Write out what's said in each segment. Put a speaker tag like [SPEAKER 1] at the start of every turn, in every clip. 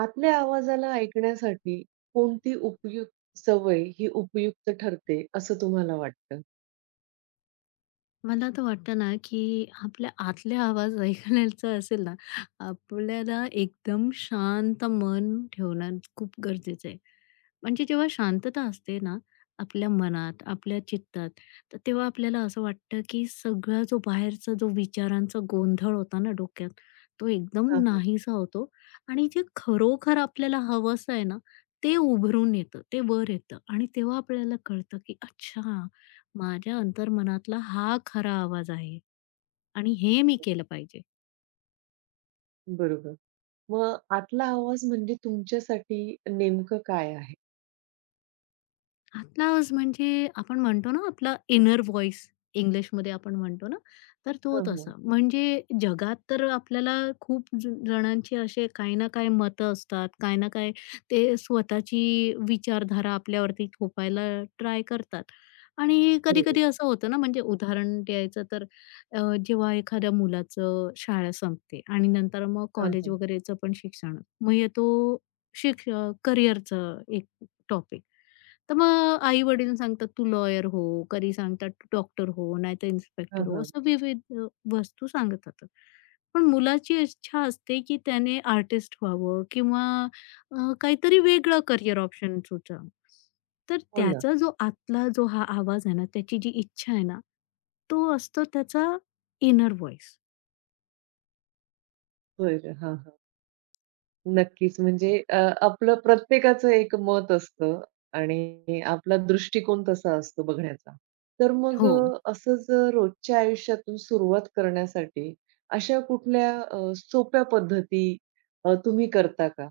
[SPEAKER 1] आपल्या आवाजाला ऐकण्यासाठी कोणती उपयुक्त सवय ही उपयुक्त ठरते असं तुम्हाला वाटतं?
[SPEAKER 2] मला तर वाटतं ना, की आपल्या आतल्या आवाज ऐकायचा असेल ना, आपल्याला एकदम शांत मन ठेवणं खूप गरजेचं आहे. म्हणजे जेव्हा शांतता असते ना, आपल्या मनात, आपल्या चित्तात, तर तेव्हा आपल्याला असं वाटतं, की सगळा जो बाहेरचा जो विचारांचा गोंधळ होता ना डोक्यात, तो एकदम
[SPEAKER 1] हां, हां.
[SPEAKER 2] नाहीसा होतो आणि जे खरोखर आपल्याला हवंसं आहे ना, ते उभरून येतं, ते वर येतं आणि तेव्हा आपल्याला कळतं, की अच्छा माझ्या अंतर्मनातला हा खरा आवाज आहे आणि हे मी केलं पाहिजे.
[SPEAKER 1] बरोबर. मग आतला आवाज म्हणजे तुमच्यासाठी नेमकं काय आहे?
[SPEAKER 2] आतला आवाज म्हणजे आपण म्हणतो ना आपला इनर व्हॉइस इंग्लिशमध्ये आपण म्हणतो ना, तर तो
[SPEAKER 1] हां,
[SPEAKER 2] तसा.
[SPEAKER 1] हां.
[SPEAKER 2] म्हणजे जगात तर आपल्याला खूप जणांचे असे काही ना काही मतं असतात, काही ना काही ते स्वतःची विचारधारा आपल्यावरती थोपायला ट्राय करतात. आणि
[SPEAKER 1] बरोबर.
[SPEAKER 2] कधी-कधी असं होतं ना, म्हणजे उदाहरण द्यायचं तर अ, जेव्हा एखाद्या मुलाचं शाळा संपते आणि नंतर मग
[SPEAKER 1] हां,
[SPEAKER 2] कॉलेज
[SPEAKER 1] हां.
[SPEAKER 2] वगैरेचं पण शिक्षण, मग येतो शिक्ष करिअरचं एक टॉपिक. तर मग आई-वडील सांगतात, "तू लॉयर हो." कधी सांगतात, "तू डॉक्टर हो, नाहीतर
[SPEAKER 1] हां,
[SPEAKER 2] इन्स्पेक्टर हो."
[SPEAKER 1] हां.
[SPEAKER 2] असं विविध वस्तू सांगत असतात. पण मुलाची इच्छा असते, की त्याने आर्टिस्ट व्हावं किंवा काहीतरी वेगळं करियर ऑप्शन सुचावं. तर
[SPEAKER 1] हो ना.
[SPEAKER 2] त्याचा जो आतला जो हा आवाज आहे ना, त्याची जी इच्छा आहे ना, तो असतो त्याचा इनर व्हॉईस.
[SPEAKER 1] बरं. हां, हां. नक्कीच. आपलं प्रत्येकाचं एक मत असतं आणि आपला दृष्टिकोन तसा असतो बघण्याचा.
[SPEAKER 2] हो.
[SPEAKER 1] रोजच्या आयुष्यातून सुरुवात करण्यासाठी सोप्या पद्धती तुम्ही करता का?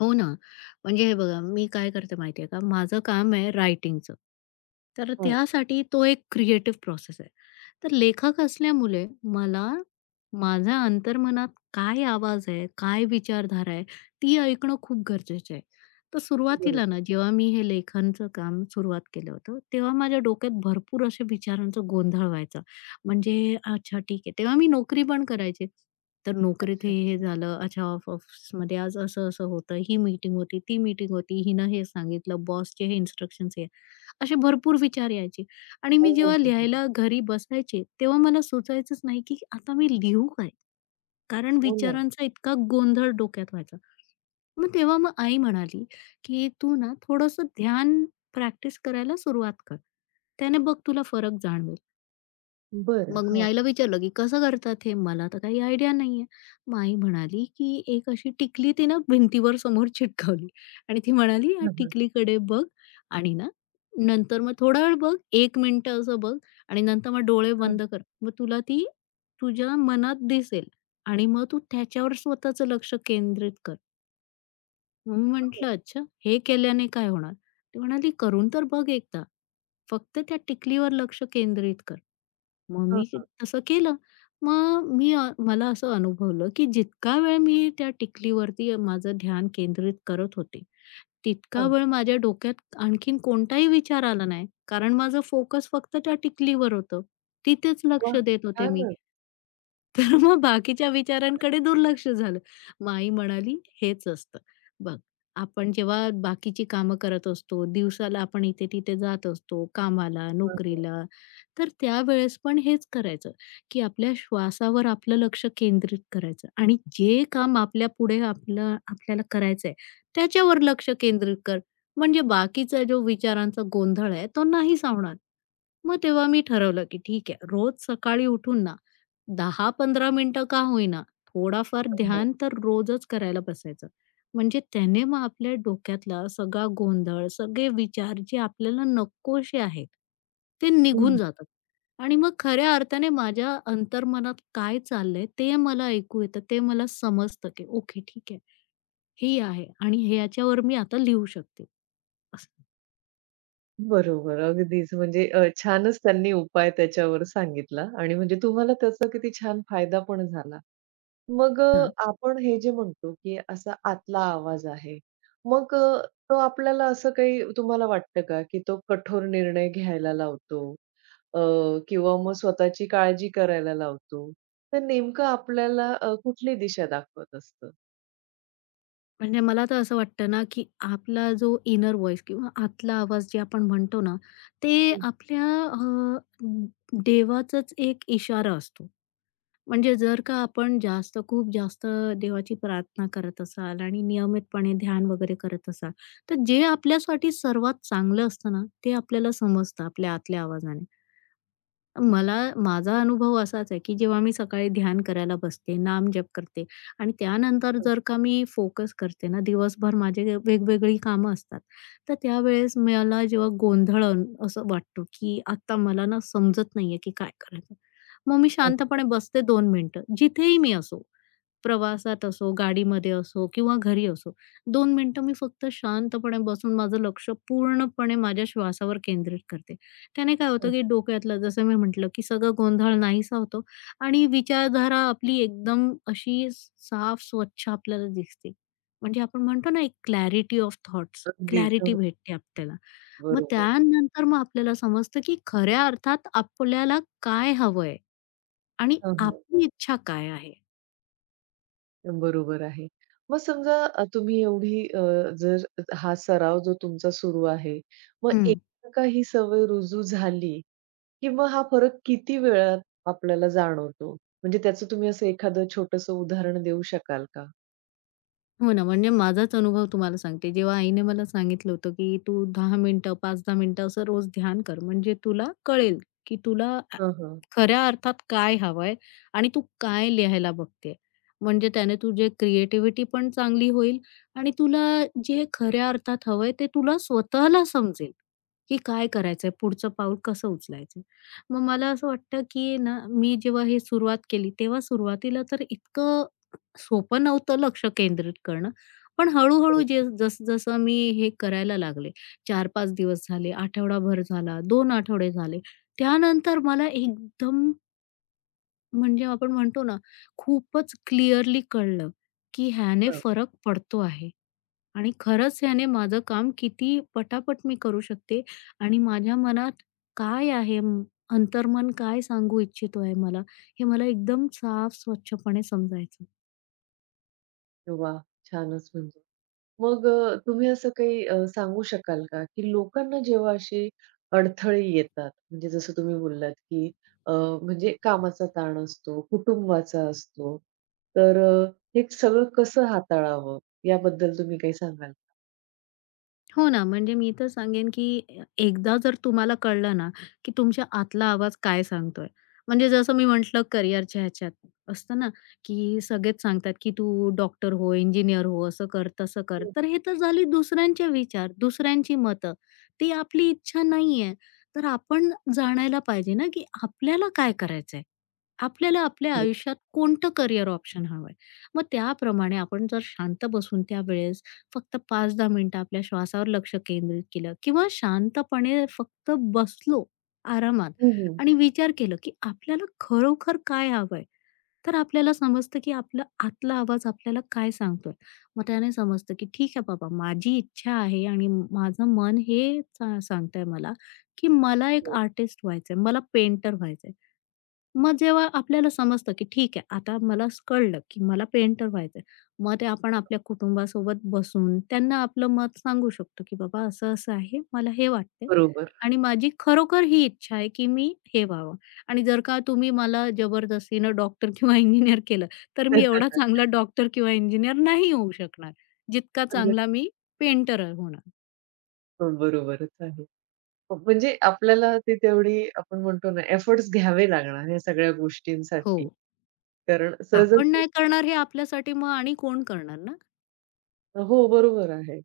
[SPEAKER 2] हो ना. म्हणजे हे बघा, मी काय करते माहिती आहे का, माझं काम आहे रायटिंगचं. तर
[SPEAKER 1] हां,
[SPEAKER 2] त्यासाठी तो एक क्रिएटिव्ह प्रोसेस आहे. तर लेखक असल्यामुळे मला माझ्या अंतर्मनात काय आवाज आहे, काय विचारधारा आहे, ती ऐकणं खूप गरजेचं आहे. तर सुरुवातीला ना,
[SPEAKER 1] बरोबर.
[SPEAKER 2] जेव्हा मी हे लेखनचं काम सुरुवात केलं होतं, तेव्हा माझ्या डोक्यात भरपूर असे विचारांचा गोंधळ व्हायचा. म्हणजे अच्छा ठीक आहे. तेव्हा मी नोकरी पण करायचे. तर नोकरीत हे-हे झालं. अच्छा, ऑफिसमध्ये आज असं-असं होतं. ही मीटिंग होती, ती मीटिंग होती. हिनं हे सांगितलं, बॉसचे हे इन्स्ट्रक्शन्स हे. असे भरपूर विचार यायचे आणि मी
[SPEAKER 1] हो, हो,
[SPEAKER 2] जेव्हा
[SPEAKER 1] हो, हो.
[SPEAKER 2] लिहायला घरी बसायचे, तेव्हा मला सुचायचंच नाही, की आता मी लिहू काय? कारण
[SPEAKER 1] हो ना.
[SPEAKER 2] विचारांचा इतका गोंधळ डोक्यात व्हायचा. मग तेव्हा मग आई म्हणाली, "की तू ना थोडंसं ध्यान प्रॅक्टिस करायला सुरुवात कर. त्याने बघ तुला फरक जाणवेल."
[SPEAKER 1] बरं.
[SPEAKER 2] मग मी
[SPEAKER 1] हां,
[SPEAKER 2] आईला विचारलं, की "कसं करतात हे? मला तर काही आयडिया नाहीये." मग आई म्हणाली, की "एक अशी टिकली ती ना भिंतीवर समोर चिटकवली आणि ती म्हणाली, "या
[SPEAKER 1] हां, हां.
[SPEAKER 2] टिकलीकडे बघ आणि ना नंतर मग थोडा वेळ बघ, 1 मिनिटं असं बघ आणि नंतर मग डोळे
[SPEAKER 1] हां,
[SPEAKER 2] बंद कर. मग तुला ती तुझ्या मनात दिसेल आणि मग तू त्याच्यावर स्वतःचं लक्ष केंद्रित कर." मग मी
[SPEAKER 1] हां,
[SPEAKER 2] म्हटलं, "अच्छा, हे केल्याने काय होणार?" ती म्हणाली, "करून तर बघ एकदा. फक्त त्या टिकलीवर लक्ष केंद्रित कर." मग मी ते
[SPEAKER 1] हां,
[SPEAKER 2] तसं केलं. मग मी मला असं अनुभवलं, की जितका वेळ मी त्या टिकलीवरती माझं ध्यान केंद्रित करत होते, तितका
[SPEAKER 1] हां.
[SPEAKER 2] वेळ माझ्या डोक्यात आणखीन कोणताही विचार आला नाही. कारण माझं फोकस फक्त त्या टिकलीवर होतं. तिथेच लक्ष
[SPEAKER 1] वाह!
[SPEAKER 2] देत होते मी.
[SPEAKER 1] छानच.
[SPEAKER 2] तर मग बाकीच्या विचारांकडे दुर्लक्ष झालं. मग आई म्हणाली, "हेच असतं. बघ, आपण जेव्हा बाकीची कामं करत असतो, दिवसाला आपण इथे-तिथे जात असतो कामाला,
[SPEAKER 1] हां,
[SPEAKER 2] नोकरीला, तर त्यावेळेस पण हेच करायचं, की आपल्या श्वासावर आपलं लक्ष केंद्रित करायचं आणि जे काम आपल्यापुढे आपलं आपल्याला करायचंय, त्याच्यावर लक्ष केंद्रित कर. म्हणजे बाकीचा जो विचारांचा गोंधळ आहे, तो नाही सावणार." मग तेव्हा मी ठरवलं, की ठीक आहे, रोज सकाळी उठून ना 10-15 मिनिटं का होईना, थोडाफार
[SPEAKER 1] हां, हां.
[SPEAKER 2] ध्यान तर रोजच करायला बसायचं. म्हणजे त्याने मग आपल्या डोक्यातला सगळा गोंधळ, सगळे विचार जे आपल्याला नकोसे आहेत, ते निघून
[SPEAKER 1] हं.
[SPEAKER 2] जातात. आणि मग खऱ्या अर्थाने माझ्या अंतर्मनात काय चाललंय ते मला ऐकू येतं. ते मला समजतं की ओके ठीक आहे. हे आहे आणि ह्याच्यावर मी आता लिहू शकते. असं.
[SPEAKER 1] बरोबर. अगदीच. छानच त्यांनी उपाय त्याच्यावर सांगितला आणि म्हणजे तुम्हाला त्याचा किती छान फायदा पण झाला. आपण हे जे म्हणतो, की असा आतला आवाज आहे. मग अ, तो आपल्याला असं काही तुम्हाला वाटतं का, की तो कठोर निर्णय घ्यायला लावतो अ, किंवा मग स्वतःची काळजी करायला लावतो. तर नेमकं आपल्याला कुठली दिशा दाखवत असतं?
[SPEAKER 2] म्हणजे मला तर असं वाटतं ना, की आपला जो इनर व्हॉईस किंवा आतला आवाज जे आपण म्हणतो ना, ते
[SPEAKER 1] हं,
[SPEAKER 2] आपल्या अ, देवाचाच एक इशारा असतो. म्हणजे जर का आपण जास्त खूप जास्त देवाची प्रार्थना करत असाल आणि नियमितपणे ध्यान वगैरे करत असाल, तर जे आपल्यासाठी सर्वात चांगलं असतं ना, ते आपल्याला समजतं आपल्या आतल्या आवाजाने. मला माझा अनुभव असाच आहे, की जेव्हा मी सकाळी ध्यान करायला बसते, नाम नामजप करते आणि त्यानंतर जर का मी फोकस करते ना, दिवसभर माझे वेगवेगळी कामं असतात. तर त्यावेळेस मला जेव्हा गोंधळ असं वाटतो, की आता मला ना समजत नाहीये, की काय करायचं? मग मी
[SPEAKER 1] हां,
[SPEAKER 2] शांतपणे बसते 2 मिनिटं, जिथेही मी असो. प्रवासात असो, गाडीमध्ये असो किंवा घरी असो, दोन मिनिटं मी फक्त शांतपणे बसून माझं लक्ष पूर्णपणे माझ्या श्वासावर केंद्रित करते. त्याने काय होतं, की
[SPEAKER 1] हां.
[SPEAKER 2] डोक्यातलं जसं मी म्हटलं, की सगळं गोंधळ नाहीसा होतो आणि विचारधारा आपली एकदम अशी साफ, स्वच्छ आपल्याला दिसते. म्हणजे आपण म्हणतो ना, एक क्लॅरिटी ऑफ थॉट्स,
[SPEAKER 1] अगदीच. हो,
[SPEAKER 2] क्लॅरिटी भेटते आपल्याला. मग
[SPEAKER 1] बरोबर.
[SPEAKER 2] त्यानंतर मग आपल्याला समजतं, की खऱ्या अर्थात आपल्याला काय हवंय आणि
[SPEAKER 1] हां, हां.
[SPEAKER 2] आपली इच्छा काय आहे?
[SPEAKER 1] बरोबर आहे. मग समजा तुम्ही एवढी जर हा सराव जो तुमचा सुरू आहे, मग एकदा का ही सवय रुजू झाली, की मग हा फरक किती वेळात आपल्याला जाणवतो? म्हणजे त्याचं तुम्ही असं एखादं छोटंसं उदाहरण देऊ शकाल का?
[SPEAKER 2] हो ना, म्हणजे माझाच अनुभव तुम्हाला सांगते. जेव्हा आईने मला सांगितलं होतं, की "तू 10 मिनिटं, 5-10 मिनिटं असं रोज ध्यान कर, म्हणजे तुला कळेल, की तुला
[SPEAKER 1] हं, हं.
[SPEAKER 2] खऱ्या अर्थात काय हवंय आणि तू काय लिहायला बघतेय." म्हणजे त्याने तुझी क्रिएटिव्हिटी पण चांगली होईल आणि तुला जे खऱ्या अर्थात हवंय, ते तुला स्वतःला समजेल, की काय करायचंय, पुढचं पाऊल कसं उचलायचं. मग मला असं वाटतं, की ना, मी जेव्हा हे सुरुवात केली, तेव्हा सुरुवातीला तर इतकं सोपं नव्हतं लक्ष केंद्रित करणं. पण हळू-हळू
[SPEAKER 1] बरोबर.
[SPEAKER 2] जे जस जसं मी हे करायला लागले, चार 5 दिवस झाले, आठवडाभर झाला, दोन आठवडे झाले. त्यानंतर मला एकदम म्हणजे आपण म्हणतो ना, खूपच क्लिअरली कळलं, की ह्याने
[SPEAKER 1] हं.
[SPEAKER 2] फरक पडतो आहे आणि खरंच ह्याने माझं काम किती पटापट मी करू शकते आणि माझ्या मनात काय आहे, अंतर्मन काय सांगू इच्छितो आहे मला, हे मला एकदम साफ स्वच्छपणे समजायचं.
[SPEAKER 1] वाह! छानच म्हणजे. तुम्ही असं काही सांगू शकाल का, की लोकांना जेव्हा अशी अडथळे येतात, म्हणजे जसं तुम्ही बोललात, की अ, म्हणजे कामाचा ताण असतो, कुटुंबाचा असतो, तर हे सगळं कसं हाताळावं याबद्दल तुम्ही काही सांगाल का?
[SPEAKER 2] हो ना, म्हणजे मी तर सांगेन, की एकदा जर तुम्हाला कळलं ना, की तुमच्या आतला आवाज काय सांगतोय. म्हणजे जसं मी म्हटलं करिअरच्या ह्याच्यात असतं ना, की सगळेच सांगतात, की "तू डॉक्टर हो, इंजिनियर हो, असं कर, तसं कर."
[SPEAKER 1] हं,
[SPEAKER 2] तर हे तर झाले दुसऱ्यांचे विचार, दुसऱ्यांची मतं. ती आपली इच्छा नाहीये. तर आपण जाणायला पाहिजे ना, की आपल्याला काय करायचंय? आपल्याला आपल्या
[SPEAKER 1] हं.
[SPEAKER 2] आयुष्यात कोणतं करिअर ऑप्शन हवंय? मग त्याप्रमाणे आपण जर शांत बसून त्यावेळेस फक्त 5-10 मिनिटं आपल्या श्वासावर लक्ष केंद्रित केलं किंवा शांतपणे फक्त बसलो आरामात
[SPEAKER 1] हं, हं.
[SPEAKER 2] आणि विचार केलं, की आपल्याला खरोखर काय हवंय? तर आपल्याला समजतं, की आपलं आतला आवाज आपल्याला काय सांगतोय. मग त्याने समजतं, की ठीक आहे बाबा, माझी इच्छा आहे आणि माझं मन हे सांगतंय मला, की मला एक
[SPEAKER 1] हो,
[SPEAKER 2] आर्टिस्ट व्हायचंय, मला पेंटर व्हायचंय. मग जेव्हा आपल्याला समजतं, की ठीक आहे, आता मला कळलं, की मला पेंटर व्हायचंय. मग ते आपण आपल्या कुटुंबासोबत बसून त्यांना आपलं मत सांगू शकतो, की बाबा असं-असं आहे, मला हे वाटतंय
[SPEAKER 1] बरोबर.
[SPEAKER 2] आणि माझी खरोखर ही इच्छा आहे, की मी हे व्हावं. आणि जर का तुम्ही मला जबरदस्तीनं डॉक्टर किंवा इंजिनिअर केलं, तर मी एवढा चांगला डॉक्टर किंवा इंजिनिअर नाही होऊ शकणार, जितका चांगला मी पेंटर होणार.
[SPEAKER 1] बरोबरच आहे. म्हणजे आपल्याला ती तेवढी, आपण म्हणतो ना, एफर्ट्स घ्यावे लागणार ह्या सगळ्या
[SPEAKER 2] हो.
[SPEAKER 1] गोष्टींसाठी. कारण
[SPEAKER 2] आपण
[SPEAKER 1] सहजच
[SPEAKER 2] नाही करणार हे आपल्यासाठी मग आणि कोण करणार ना?
[SPEAKER 1] हो, बरोबर आहे.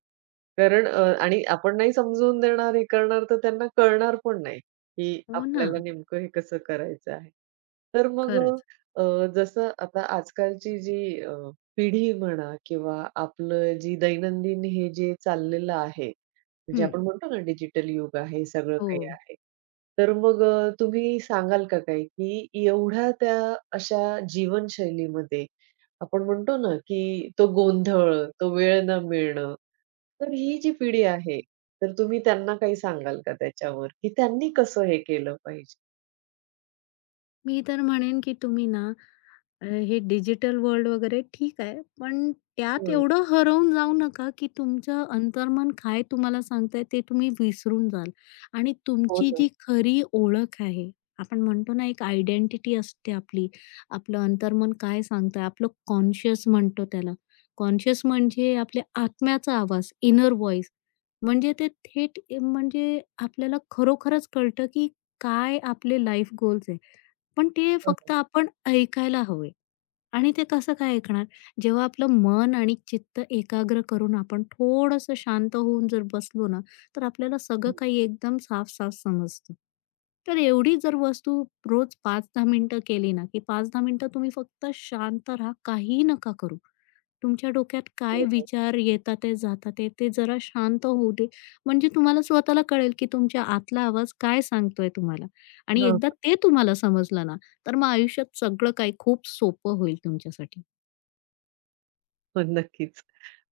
[SPEAKER 1] कारण आणि आपण नाही समजून देणार, हे करणार, तर त्यांना कळणार पण नाही, की
[SPEAKER 2] हो ना.
[SPEAKER 1] आपल्याला नेमकं हे कसं करायचं आहे. तर मग अ,
[SPEAKER 2] खरंच.
[SPEAKER 1] अ, जसं आता आजकालची जी पिढी म्हणा किंवा आपलं जी दैनंदिन हे जे चाललेलं आहे, म्हणजे
[SPEAKER 2] हं.
[SPEAKER 1] आपण म्हणतो ना डिजिटल युग आहे, सगळं
[SPEAKER 2] हो.
[SPEAKER 1] काही आहे. तुम्ही सांगाल का काही, की एवढ्या त्या अशा जीवनशैलीमध्ये आपण म्हणतो ना, की तो गोंधळ, तो वेळ न मिळणं, तर ही जी पिढी आहे, तर तुम्ही त्यांना काही सांगाल का त्याच्यावर, की त्यांनी कसं हे केलं पाहिजे?
[SPEAKER 2] मी तर म्हणेन की तुम्ही ना हे डिजिटल वर्ल्ड वगैरे ठीक आहे, पण त्यात
[SPEAKER 1] हं,
[SPEAKER 2] एवढं हरवून जाऊ नका, की तुमचं अंतर्मन काय तुम्हाला सांगतंय ते तुम्ही विसरून जाल आणि
[SPEAKER 1] हो
[SPEAKER 2] तुमची
[SPEAKER 1] ना.
[SPEAKER 2] जी खरी ओळख आहे, आपण म्हणतो ना एक आयडेंटिटी असते आपली. आपलं अंतर्मन काय सांगतंय, आपलं कॉन्शियस म्हणतो त्याला. कॉन्शियस म्हणजे आपल्या आत्म्याचा आवाज, इनर व्हॉईस. म्हणजे ते थेट म्हणजे आपल्याला खरोखरच कळतं, की काय आपले लाईफ गोल्स आहे. पण ते
[SPEAKER 1] हं,
[SPEAKER 2] फक्त आपण ऐकायला हवे. आणि ते कसं काय ऐकणार? जेव्हा आपलं मन आणि चित्त एकाग्र करून आपण थोडंसं शांत होऊन जर बसलो ना, तर आपल्याला सगळं
[SPEAKER 1] हं,
[SPEAKER 2] काही एकदम साफ-साफ समजतं. तर एवढी जर वस्तू रोज 5-10 मिनिटं केली ना, की 5-10 मिनिटं तुम्ही फक्त शांत राहा, काहीही नका करू. तुमच्या डोक्यात काय
[SPEAKER 1] बरोबर.
[SPEAKER 2] विचार येतात आहे, जातात आहे, ते जरा शांत होऊ दे. म्हणजे तुम्हाला स्वतःला कळेल, की तुमच्या आतला आवाज काय सांगतोय तुम्हाला आणि
[SPEAKER 1] हां,
[SPEAKER 2] एकदा ते तुम्हाला समजलं ना तर मग आयुष्यात सगळं काही खूप सोपं होईल तुमच्यासाठी.
[SPEAKER 1] पण नक्कीच.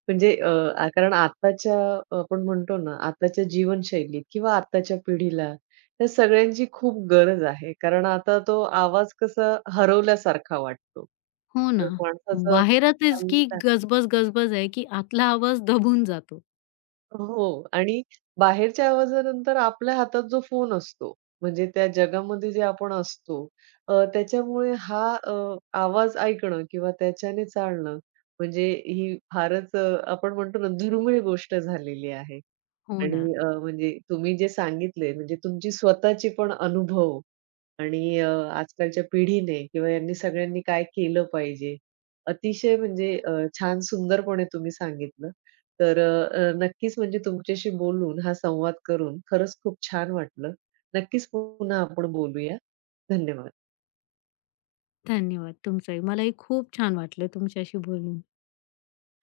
[SPEAKER 1] म्हणजे अ, कारण आताच्या आपण म्हणतो ना, आताच्या जीवनशैलीत किंवा आताच्या पिढीला त्या सगळ्यांची खूप गरज आहे. कारण आता तो आवाज कसा हरवल्यासारखा वाटतो.
[SPEAKER 2] हो ना.
[SPEAKER 1] तर माणसाचं
[SPEAKER 2] बाहेरच इतकी गजबज-गजबज आहे, की आतला आवाज दबून जातो.
[SPEAKER 1] हो आणि बाहेरच्या आवाजानंतर आपल्या हातात जो फोन असतो, म्हणजे त्या जगामध्ये जे आपण असतो, त्याच्यामुळे हा आवाज ऐकणं किंवा त्याच्याने चालणं, म्हणजे ही फारच आपण म्हणतो ना, दुर्मिळ गोष्ट झालेली आहे.
[SPEAKER 2] हो ना.
[SPEAKER 1] आणि म्हणजे तुम्ही जे सांगितले, म्हणजे तुमची स्वतःची पण अनुभव आणि आजकालच्या पिढीने किंवा यांनी सगळ्यांनी काय केलं पाहिजे. अतिशय म्हणजे छान सुंदरपणे तुम्ही सांगितलं. तर नक्कीच म्हणजे तुमच्याशी बोलून हा संवाद करून खरंच खूप छान वाटलं. नक्कीच पुन्हा आपण बोलूया. धन्यवाद.
[SPEAKER 2] धन्यवाद तुमचाही. मलाही खूप छान वाटलं तुमच्याशी बोलून.